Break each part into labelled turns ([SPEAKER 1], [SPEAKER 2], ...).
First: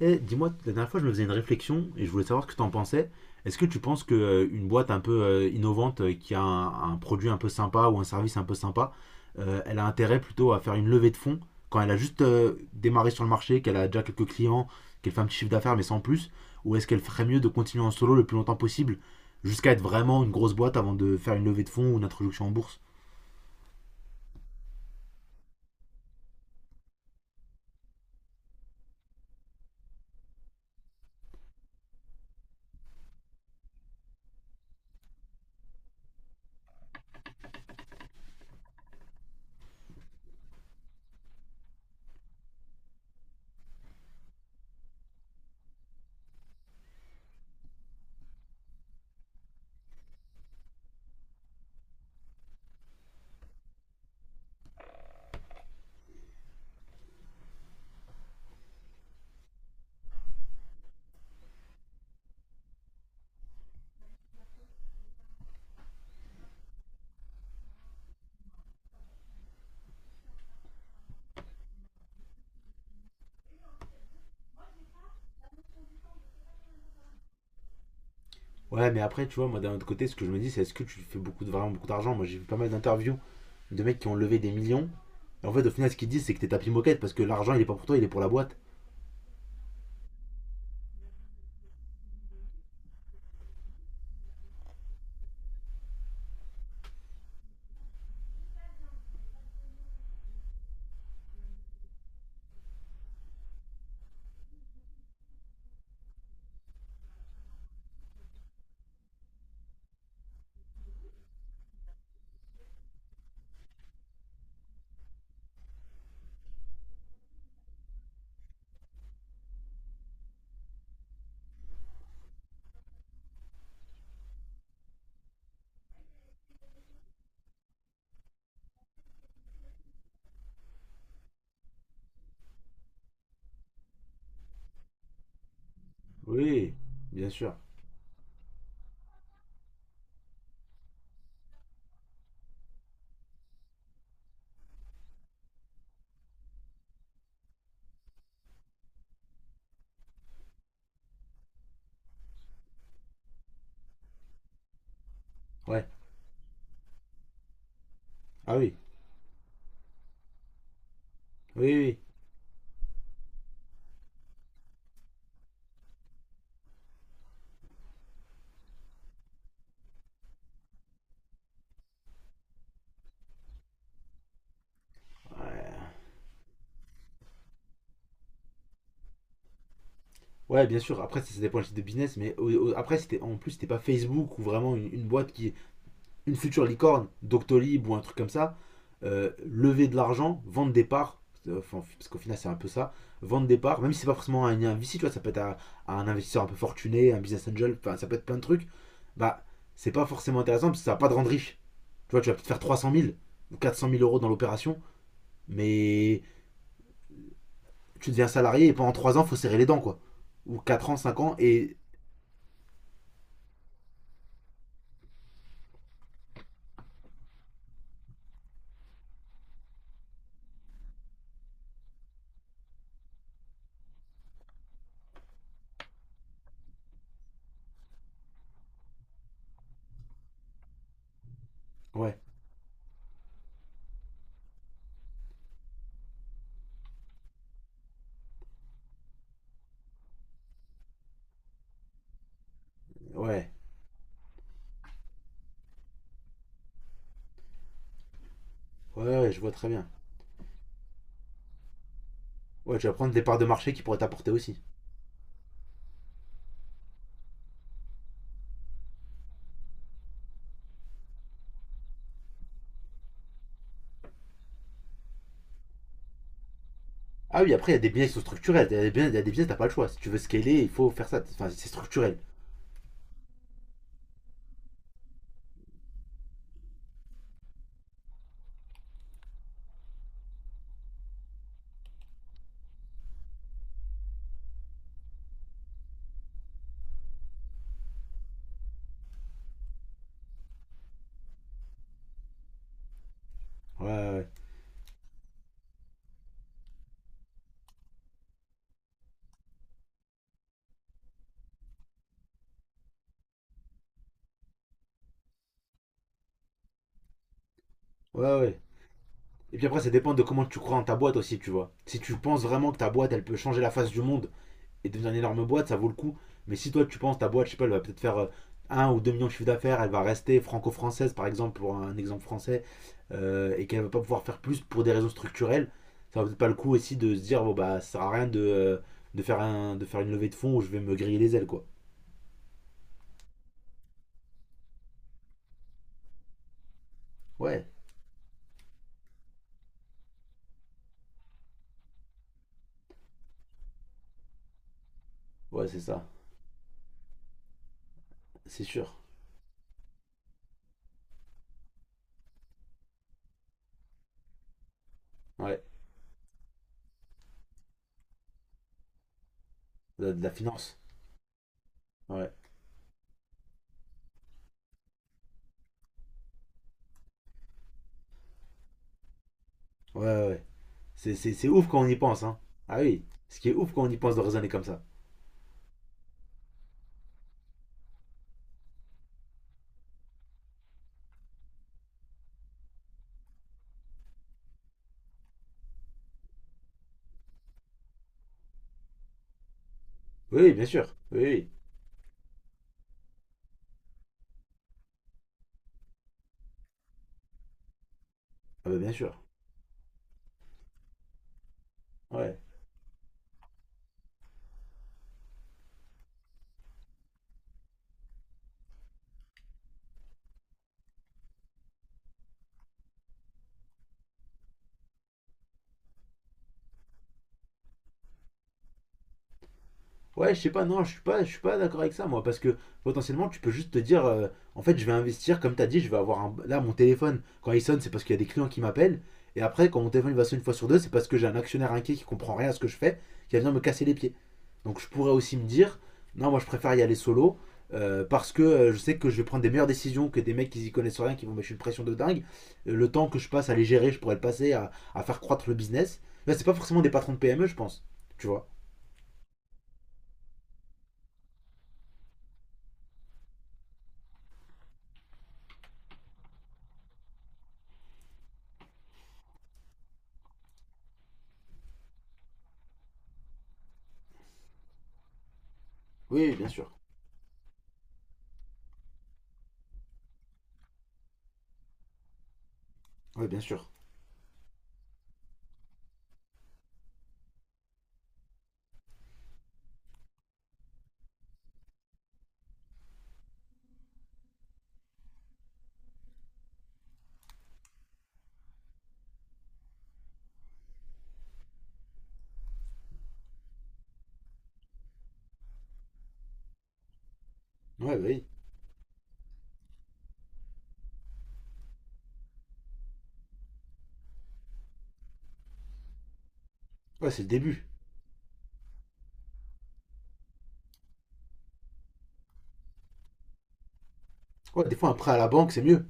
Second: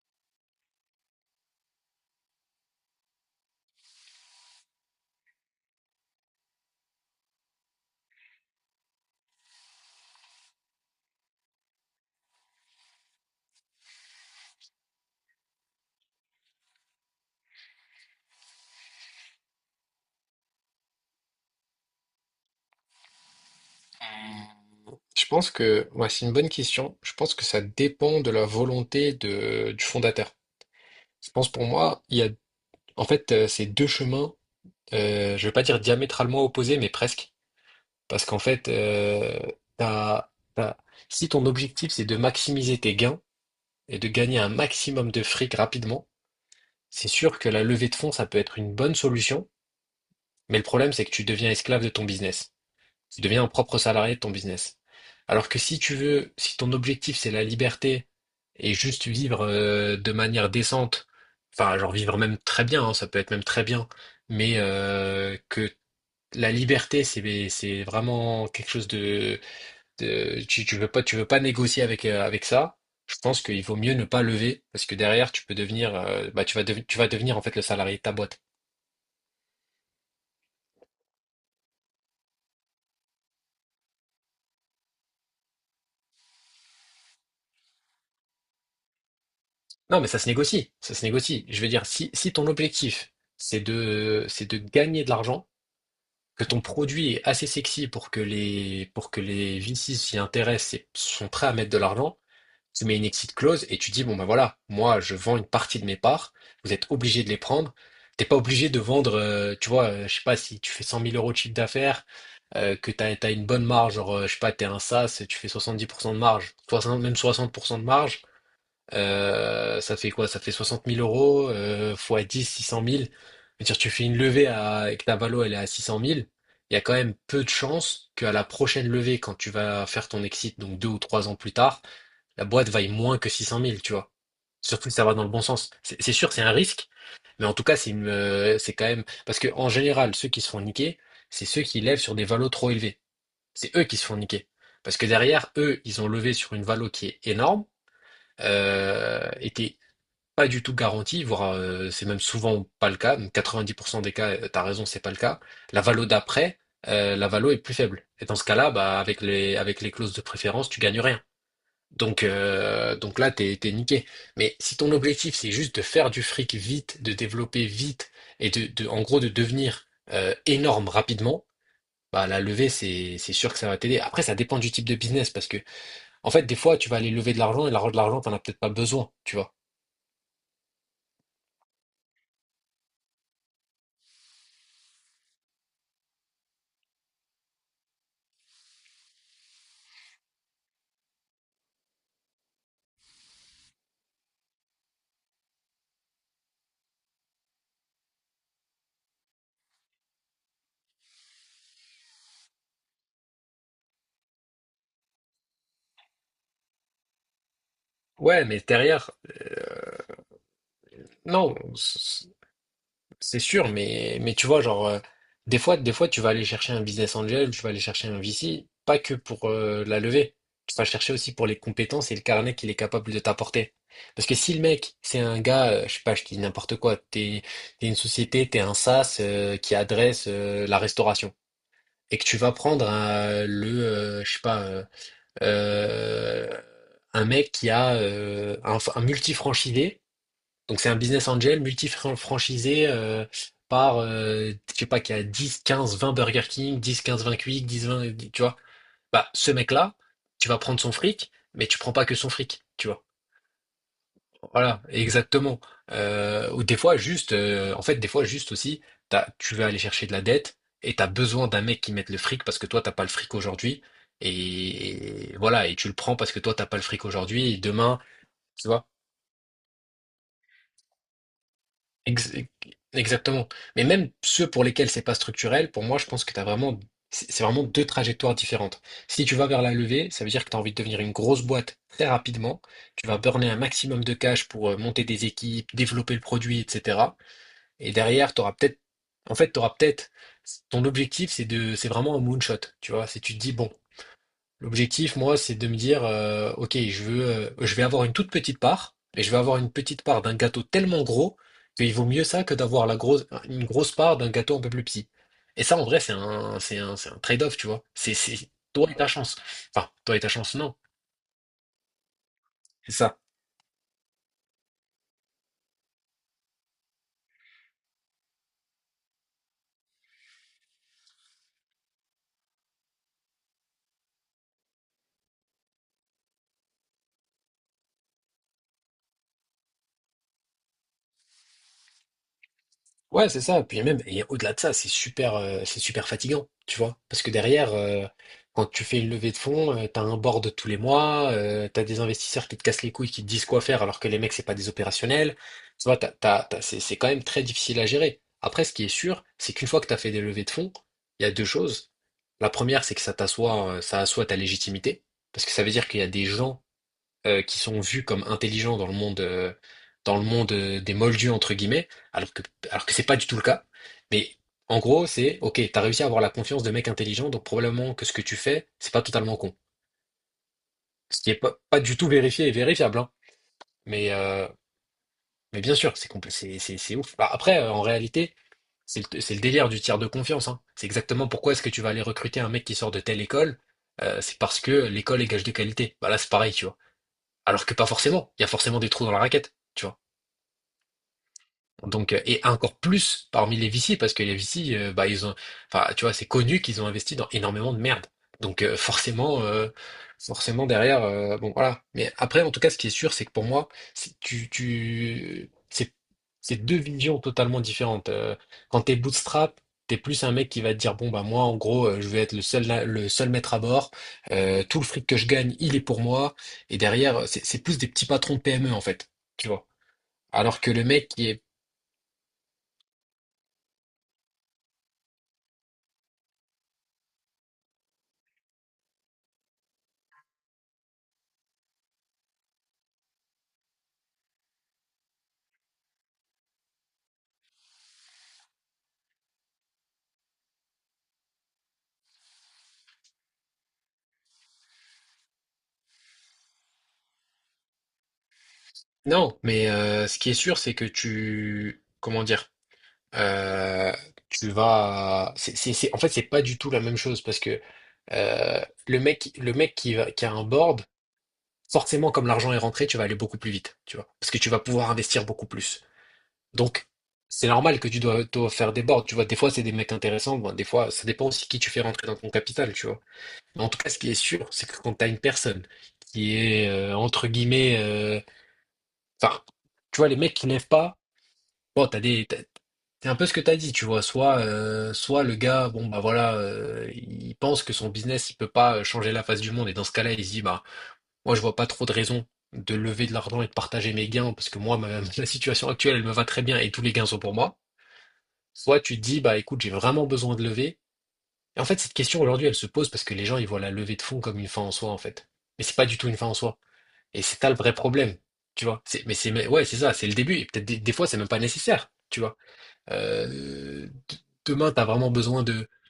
[SPEAKER 1] Eh, dis-moi, la dernière fois, je me faisais une réflexion et je voulais savoir ce que tu en pensais. Est-ce que tu penses que une boîte un peu innovante qui a un produit un peu sympa ou un service un peu sympa, elle a intérêt plutôt à faire une levée de fonds quand elle a juste démarré sur le marché, qu'elle a déjà quelques clients, qu'elle fait un petit chiffre d'affaires mais sans plus, ou est-ce qu'elle ferait mieux de continuer en solo le plus longtemps possible jusqu'à être vraiment une grosse boîte avant de faire une levée de fonds ou une introduction en bourse?
[SPEAKER 2] Je pense que ouais, c'est une bonne question. Je pense que ça dépend de la volonté du fondateur. Je pense pour moi, il y a en fait c'est deux chemins, je vais pas dire diamétralement opposés, mais presque. Parce qu'en fait, t'as- t'as- Si ton objectif c'est de maximiser tes gains et de gagner un maximum de fric rapidement, c'est sûr que la levée de fonds, ça peut être une bonne solution. Mais le problème, c'est que tu deviens esclave de ton business. Tu deviens un propre salarié de ton business. Alors que si tu veux, si ton objectif c'est la liberté et juste vivre de manière décente, enfin genre vivre même très bien, hein, ça peut être même très bien, mais que la liberté c'est vraiment quelque chose de, tu veux pas négocier avec avec ça. Je pense qu'il vaut mieux ne pas lever parce que derrière tu peux devenir bah tu vas devenir en fait le salarié de ta boîte.
[SPEAKER 1] Ouais, mais après, tu vois, moi d'un autre côté, ce que je me dis, c'est est-ce que tu fais beaucoup de, vraiment beaucoup d'argent. J'ai vu pas mal d'interviews de mecs qui ont levé des millions. Et en fait, au final, ce qu'ils disent, c'est que t'es tapis moquette parce que l'argent, il est pas pour toi, il est pour la boîte.
[SPEAKER 2] Non, mais ça se négocie, ça se négocie. Je veux dire, si ton objectif, c'est c'est de gagner de l'argent, que ton produit est assez sexy pour que pour que les VC s'y intéressent et sont prêts à mettre de l'argent, tu mets une exit clause et tu dis, bon ben voilà, moi je vends une partie de mes parts, vous êtes obligé de les prendre. T'es pas obligé de vendre, tu vois, je sais pas, si tu fais cent mille euros de chiffre d'affaires, que t'as une bonne marge, genre, je sais pas, t'es un SaaS, tu fais 70% de marge, 60 même 60% de marge, ça fait quoi? Ça fait 60 000 euros, fois 10, 600 000. C'est-à-dire, tu fais une levée à, et que ta valo, elle est à 600 000. Il y a quand même peu de chances qu'à la prochaine levée, quand tu vas faire ton exit, donc deux ou trois ans plus tard, la boîte vaille moins que 600 000, tu vois. Surtout si ça va dans le bon sens. C'est sûr, c'est un
[SPEAKER 1] Oui,
[SPEAKER 2] risque,
[SPEAKER 1] bien
[SPEAKER 2] mais en
[SPEAKER 1] sûr.
[SPEAKER 2] tout cas, c'est quand même, parce que en général, ceux qui se font niquer, c'est ceux qui lèvent sur des valos trop élevés. C'est eux qui se font niquer. Parce que derrière, eux, ils ont levé sur une valo qui est énorme, et t'es pas du tout garanti, voire c'est même souvent pas le cas. Donc 90% des cas, t'as raison, c'est pas le cas. La
[SPEAKER 1] Ouais.
[SPEAKER 2] valo d'après, la valo est plus faible. Et dans ce
[SPEAKER 1] Ah
[SPEAKER 2] cas-là,
[SPEAKER 1] oui.
[SPEAKER 2] bah avec les clauses de préférence, tu gagnes rien.
[SPEAKER 1] Oui, oui.
[SPEAKER 2] Donc là, t'es niqué. Mais si ton objectif c'est juste de faire du fric vite, de développer vite et de en gros de devenir énorme rapidement. Bah, la levée, c'est sûr que ça va t'aider. Après, ça dépend du type de business parce que,
[SPEAKER 1] Ouais,
[SPEAKER 2] en fait, des fois, tu vas aller lever de l'argent et de l'argent, t'en as peut-être pas besoin, tu vois.
[SPEAKER 1] ouais, bien sûr. Après, ça dépend du type de business. Mais après, c'était en plus, c'était pas Facebook ou vraiment une boîte qui, une future licorne, Doctolib ou un truc comme ça, lever de l'argent, vendre des parts, enfin, parce qu'au final c'est un peu ça, vendre des parts, même si c'est pas forcément un VC, tu vois, ça peut être à un investisseur un peu fortuné, un business angel, enfin, ça peut être plein de trucs, bah c'est pas forcément intéressant parce que ça va pas te rendre riche. Tu vois, tu vas peut-être faire 300 000 ou 400 000 euros dans l'opération, mais tu deviens
[SPEAKER 2] Ouais, mais
[SPEAKER 1] salarié et pendant
[SPEAKER 2] derrière,
[SPEAKER 1] 3 ans, faut serrer les dents, quoi. Ou 4 ans, 5 ans,
[SPEAKER 2] non,
[SPEAKER 1] et
[SPEAKER 2] c'est sûr, mais tu vois, genre, des fois, tu vas aller chercher un business angel, tu vas aller chercher un VC, pas que pour la levée. Tu vas le chercher aussi pour les compétences et le carnet qu'il est capable de t'apporter. Parce que si le mec, c'est un gars, je sais pas, je dis n'importe quoi, t'es une société, t'es un SaaS qui adresse la restauration,
[SPEAKER 1] ouais,
[SPEAKER 2] et que tu vas prendre je sais pas, euh, un mec qui a un multi-franchisé donc c'est un business angel multi-franchisé
[SPEAKER 1] ouais,
[SPEAKER 2] par, je sais pas, qui a 10, 15, 20 Burger King, 10, 15, 20 Quick, 10, 20, tu vois.
[SPEAKER 1] ouais,
[SPEAKER 2] Bah,
[SPEAKER 1] ouais, je
[SPEAKER 2] ce
[SPEAKER 1] vois très bien.
[SPEAKER 2] mec-là, tu vas prendre son fric, mais tu prends pas que son fric,
[SPEAKER 1] Ouais, tu
[SPEAKER 2] tu
[SPEAKER 1] vas
[SPEAKER 2] vois.
[SPEAKER 1] prendre des parts de marché qui pourraient t'apporter aussi.
[SPEAKER 2] Voilà, exactement. Ou des fois, en fait, des fois, juste aussi, tu vas aller chercher de la dette et t'as besoin d'un mec qui mette le fric parce que toi, t'as pas le fric aujourd'hui. Et voilà, et tu le prends parce que toi, t'as pas le fric
[SPEAKER 1] Ah oui,
[SPEAKER 2] aujourd'hui et
[SPEAKER 1] après, il y a des
[SPEAKER 2] demain,
[SPEAKER 1] biais qui sont structurels.
[SPEAKER 2] tu
[SPEAKER 1] Il y a
[SPEAKER 2] vois.
[SPEAKER 1] des biais, il y a des biais, t'as pas le choix. Si tu veux scaler, il faut faire ça. Enfin, c'est structurel.
[SPEAKER 2] Ex- Exactement. Mais même ceux pour lesquels c'est pas structurel, pour moi, je pense que t'as vraiment, c'est vraiment deux trajectoires différentes. Si tu vas vers la levée, ça veut dire que tu as envie de devenir une grosse boîte très rapidement. Tu vas burner un maximum de cash pour monter des équipes, développer le produit, etc. Et derrière, tu auras peut-être, en fait, tu auras peut-être, ton objectif, c'est de, c'est vraiment un moonshot. Tu vois, si tu te dis, bon,
[SPEAKER 1] Ouais,
[SPEAKER 2] l'objectif, moi, c'est de me dire, ok, je veux, je vais avoir une toute petite part, et je vais avoir une petite part d'un gâteau tellement gros qu'il vaut mieux ça que d'avoir une grosse part d'un gâteau un peu plus petit. Et ça, en vrai, c'est un trade-off, tu vois.
[SPEAKER 1] ouais, ouais.
[SPEAKER 2] C'est
[SPEAKER 1] Ouais.
[SPEAKER 2] toi et ta chance.
[SPEAKER 1] Et puis après,
[SPEAKER 2] Enfin,
[SPEAKER 1] ça dépend
[SPEAKER 2] toi et
[SPEAKER 1] de
[SPEAKER 2] ta
[SPEAKER 1] comment
[SPEAKER 2] chance,
[SPEAKER 1] tu
[SPEAKER 2] non.
[SPEAKER 1] crois en ta boîte aussi, tu vois. Si tu penses vraiment que ta
[SPEAKER 2] C'est
[SPEAKER 1] boîte,
[SPEAKER 2] ça.
[SPEAKER 1] elle peut changer la face du monde et devenir une énorme boîte, ça vaut le coup. Mais si toi, tu penses ta boîte, je sais pas, elle va peut-être faire 1 ou 2 millions de chiffre d'affaires, elle va rester franco-française, par exemple, pour un exemple français, et qu'elle va pas pouvoir faire plus pour des raisons structurelles, ça va peut-être pas le coup aussi de se dire, bon, bah, ça sert à rien de faire une levée de fonds où je vais me griller les ailes, quoi.
[SPEAKER 2] Ouais, c'est ça. Puis même, et au-delà de ça, c'est super fatigant, tu vois. Parce que
[SPEAKER 1] Ouais,
[SPEAKER 2] derrière, quand tu fais une levée de fonds, t'as un board tous les mois, t'as des investisseurs qui te cassent les couilles, qui te disent quoi faire, alors que les mecs, c'est pas des opérationnels.
[SPEAKER 1] ouais, c'est
[SPEAKER 2] Tu vois,
[SPEAKER 1] ça.
[SPEAKER 2] c'est quand même très difficile à gérer.
[SPEAKER 1] C'est
[SPEAKER 2] Après, ce qui est
[SPEAKER 1] sûr.
[SPEAKER 2] sûr, c'est qu'une fois que t'as fait des levées de fonds, il y a deux choses. La première, c'est que ça t'assoit, ça assoit ta légitimité. Parce que
[SPEAKER 1] Ouais,
[SPEAKER 2] ça veut dire qu'il y a des gens qui sont vus comme intelligents dans le monde, euh, dans
[SPEAKER 1] de
[SPEAKER 2] le
[SPEAKER 1] la
[SPEAKER 2] monde
[SPEAKER 1] finance.
[SPEAKER 2] euh, des moldus, entre guillemets,
[SPEAKER 1] Ouais,
[SPEAKER 2] alors que c'est pas du tout le cas. Mais en gros, c'est, ok, t'as réussi à avoir la confiance de mecs intelligents, donc probablement que ce que tu fais, c'est pas totalement con.
[SPEAKER 1] ouais, ouais. Ouais. C'est,
[SPEAKER 2] Ce qui
[SPEAKER 1] c'est,
[SPEAKER 2] est
[SPEAKER 1] c'est ouf quand
[SPEAKER 2] pas
[SPEAKER 1] on y
[SPEAKER 2] du tout
[SPEAKER 1] pense, hein.
[SPEAKER 2] vérifié et
[SPEAKER 1] Ah
[SPEAKER 2] vérifiable,
[SPEAKER 1] oui,
[SPEAKER 2] hein.
[SPEAKER 1] ce qui est ouf quand on y
[SPEAKER 2] Mais,
[SPEAKER 1] pense de
[SPEAKER 2] euh,
[SPEAKER 1] raisonner comme ça.
[SPEAKER 2] mais bien sûr, c'est compl- c'est ouf. Bah, après, en réalité, c'est le délire du tiers de confiance, hein. C'est exactement pourquoi est-ce que tu vas aller recruter un mec qui sort de telle école, c'est parce que l'école est gage de qualité. Bah là, c'est pareil, tu vois. Alors que pas forcément. Il y a forcément des trous dans la raquette. Tu vois.
[SPEAKER 1] Oui, oui, bien sûr. Oui, oui.
[SPEAKER 2] Et encore plus parmi les VC, parce que les VC, bah, ils ont, enfin, tu vois, c'est connu qu'ils ont investi dans énormément de merde. Donc,
[SPEAKER 1] Ah bah
[SPEAKER 2] euh,
[SPEAKER 1] bien sûr.
[SPEAKER 2] forcément, euh, forcément derrière, bon, voilà. Mais
[SPEAKER 1] Ouais.
[SPEAKER 2] après, en tout cas, ce qui est sûr, c'est que pour moi, c'est- tu, tu, c'est, c'est deux visions totalement différentes. Quand t'es bootstrap, t'es plus un mec qui va te dire, bon, bah, moi, en gros, je vais être le seul maître à bord. Tout le fric que je gagne, il est pour moi. Et derrière, c'est plus des petits patrons de PME, en fait. Tu vois.
[SPEAKER 1] Ouais, je sais
[SPEAKER 2] Alors
[SPEAKER 1] pas,
[SPEAKER 2] que
[SPEAKER 1] non,
[SPEAKER 2] le
[SPEAKER 1] je suis
[SPEAKER 2] mec
[SPEAKER 1] pas,
[SPEAKER 2] qui
[SPEAKER 1] je suis
[SPEAKER 2] est
[SPEAKER 1] pas d'accord avec ça, moi, parce que potentiellement, tu peux juste te dire, en fait, je vais investir, comme t'as dit, je vais avoir un. Là, mon téléphone, quand il sonne, c'est parce qu'il y a des clients qui m'appellent, et après, quand mon téléphone il va sonner une fois sur deux, c'est parce que j'ai un actionnaire inquiet qui comprend rien à ce que je fais, qui va venir me casser les pieds. Donc, je pourrais aussi me dire, non, moi, je préfère y aller solo, parce que je sais que je vais prendre des meilleures décisions que des mecs qui y connaissent rien, qui vont me mettre une pression de dingue. Le temps que je passe à les gérer, je pourrais le passer à faire croître le business. Là, c'est pas forcément des patrons de PME, je pense, tu vois.
[SPEAKER 2] non, mais ce qui est sûr, c'est que tu, comment dire, euh, tu vas, c'est- en fait, c'est pas du tout la même chose parce que euh, le mec qui qui a un board, forcément, comme l'argent est rentré, tu vas aller beaucoup plus vite, tu vois, parce que tu vas pouvoir investir beaucoup plus.
[SPEAKER 1] Oui, bien sûr.
[SPEAKER 2] Donc, c'est normal que dois faire des boards, tu vois. Des fois, c'est des mecs intéressants, bon, des fois, ça dépend aussi qui tu fais rentrer dans ton capital, tu vois.
[SPEAKER 1] Oui, bien
[SPEAKER 2] Mais en
[SPEAKER 1] sûr.
[SPEAKER 2] tout cas, ce qui est sûr, c'est que quand t'as une personne qui est entre guillemets, enfin, tu vois, les mecs qui lèvent pas. Bon, c'est un peu ce que t'as dit, tu vois. Soit, soit le gars, bon bah voilà, il pense que son business, il peut pas changer la face du monde, et dans ce cas-là, il se dit, bah, moi, je vois pas trop de raison de lever de l'argent et de partager mes gains, parce que moi, la situation actuelle, elle me va très bien, et tous les gains sont pour moi.
[SPEAKER 1] Ouais, bah oui.
[SPEAKER 2] Soit tu te dis, bah écoute, j'ai vraiment besoin de lever. Et en fait, cette question aujourd'hui, elle se pose parce que les gens, ils voient la levée de fonds comme une fin en soi, en fait. Mais c'est pas du tout une fin en soi.
[SPEAKER 1] Ouais, c'est
[SPEAKER 2] Et
[SPEAKER 1] le
[SPEAKER 2] c'est ça le
[SPEAKER 1] début.
[SPEAKER 2] vrai problème, tu vois. Mais ouais, c'est ça, c'est le début. Et peut-être des fois, c'est même pas nécessaire, tu vois. Euh, d-
[SPEAKER 1] Ouais,
[SPEAKER 2] demain,
[SPEAKER 1] des
[SPEAKER 2] tu as
[SPEAKER 1] fois, un
[SPEAKER 2] vraiment
[SPEAKER 1] prêt à la
[SPEAKER 2] besoin
[SPEAKER 1] banque, c'est
[SPEAKER 2] de...
[SPEAKER 1] mieux.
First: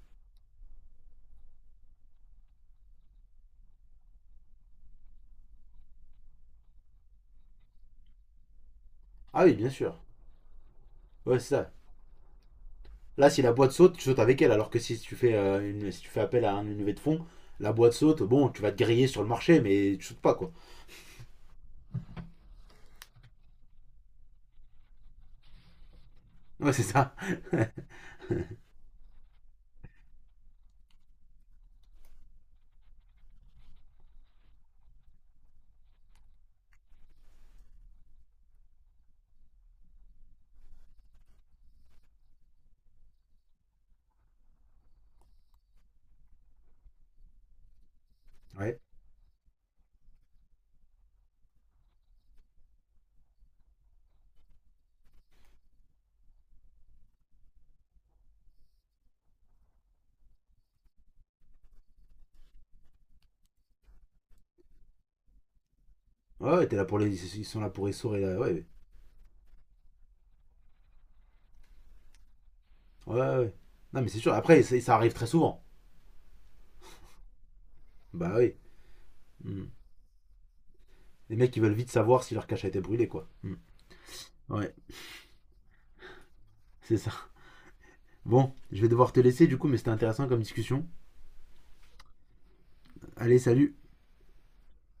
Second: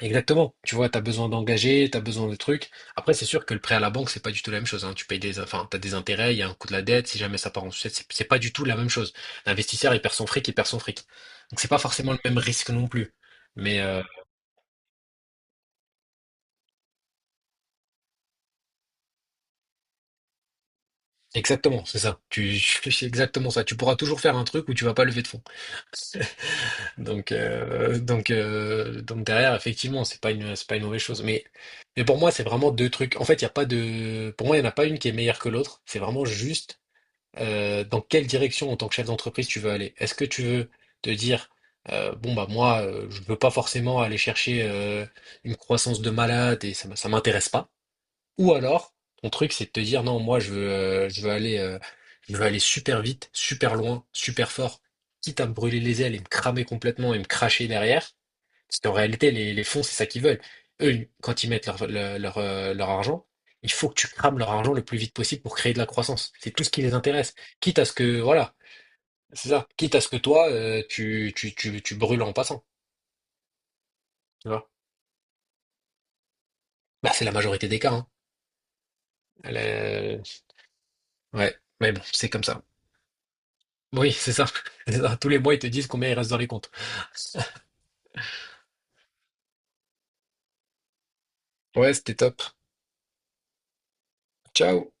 [SPEAKER 2] Exactement, tu vois, tu as besoin d'engager, tu as besoin de trucs. Après, c'est sûr que le prêt à la banque, c'est pas du tout la même chose, hein. Tu payes des... Enfin, t'as des intérêts, il y a un coût de la dette, si jamais ça part en sucette, c'est pas du tout la même chose.
[SPEAKER 1] Ah oui, bien
[SPEAKER 2] L'investisseur,
[SPEAKER 1] sûr.
[SPEAKER 2] il perd son fric, il perd son fric.
[SPEAKER 1] Ouais, c'est
[SPEAKER 2] Donc, c'est
[SPEAKER 1] ça.
[SPEAKER 2] pas forcément le même risque non plus.
[SPEAKER 1] Là, si la boîte
[SPEAKER 2] Mais
[SPEAKER 1] saute, tu
[SPEAKER 2] euh,
[SPEAKER 1] sautes avec elle. Alors que si tu fais, si tu fais appel à une levée de fonds, la boîte saute, bon, tu vas te griller sur le marché, mais tu sautes pas, quoi.
[SPEAKER 2] exactement, c'est ça. Tu, c'est exactement ça. Tu pourras toujours faire un truc où tu vas pas lever de fonds.
[SPEAKER 1] Ouais, c'est ça.
[SPEAKER 2] Donc derrière, effectivement, c'est pas une mauvaise chose. Mais pour moi, c'est vraiment deux trucs. En fait, il y a pas de, pour moi, il n'y en a pas une qui est meilleure que l'autre. C'est vraiment juste dans quelle direction, en tant que chef d'entreprise, tu veux aller. Est-ce que tu veux te dire, bon bah moi, je veux pas forcément aller chercher une croissance de malade et ça, ça m'intéresse pas. Ou
[SPEAKER 1] Ouais.
[SPEAKER 2] alors, ton truc, c'est de te dire non, moi je veux aller super vite, super loin, super fort, quitte à me brûler les ailes et me cramer complètement et me cracher derrière. Parce qu'en réalité, les fonds, c'est ça qu'ils veulent. Eux, quand ils mettent leur argent, il faut que tu crames leur argent le plus vite possible pour créer de la croissance.
[SPEAKER 1] Ouais,
[SPEAKER 2] C'est tout
[SPEAKER 1] ouais,
[SPEAKER 2] ce
[SPEAKER 1] t'es
[SPEAKER 2] qui
[SPEAKER 1] là
[SPEAKER 2] les
[SPEAKER 1] pour
[SPEAKER 2] intéresse.
[SPEAKER 1] les. Ils sont là
[SPEAKER 2] Quitte à
[SPEAKER 1] pour
[SPEAKER 2] ce
[SPEAKER 1] essorer.
[SPEAKER 2] que,
[SPEAKER 1] Là. Ouais,
[SPEAKER 2] voilà,
[SPEAKER 1] ouais.
[SPEAKER 2] c'est ça. Quitte à ce que toi, tu brûles en passant.
[SPEAKER 1] Ouais, ouais. Non, mais c'est sûr.
[SPEAKER 2] Tu
[SPEAKER 1] Après,
[SPEAKER 2] vois?
[SPEAKER 1] ça arrive très souvent.
[SPEAKER 2] Bah, c'est la majorité des cas. Hein.
[SPEAKER 1] Bah oui.
[SPEAKER 2] Elle
[SPEAKER 1] Hmm.
[SPEAKER 2] est-
[SPEAKER 1] Les mecs,
[SPEAKER 2] Ouais,
[SPEAKER 1] ils veulent vite
[SPEAKER 2] mais bon,
[SPEAKER 1] savoir
[SPEAKER 2] c'est
[SPEAKER 1] si
[SPEAKER 2] comme
[SPEAKER 1] leur
[SPEAKER 2] ça.
[SPEAKER 1] cache a été brûlée, quoi. Hmm.
[SPEAKER 2] Oui, c'est ça.
[SPEAKER 1] Ouais,
[SPEAKER 2] C'est ça. Tous les mois, ils te disent combien il reste dans les comptes.
[SPEAKER 1] c'est ça. Bon, je vais devoir te laisser, du coup, mais c'était intéressant comme discussion.
[SPEAKER 2] Ouais, c'était top.
[SPEAKER 1] Allez, salut.
[SPEAKER 2] Ciao.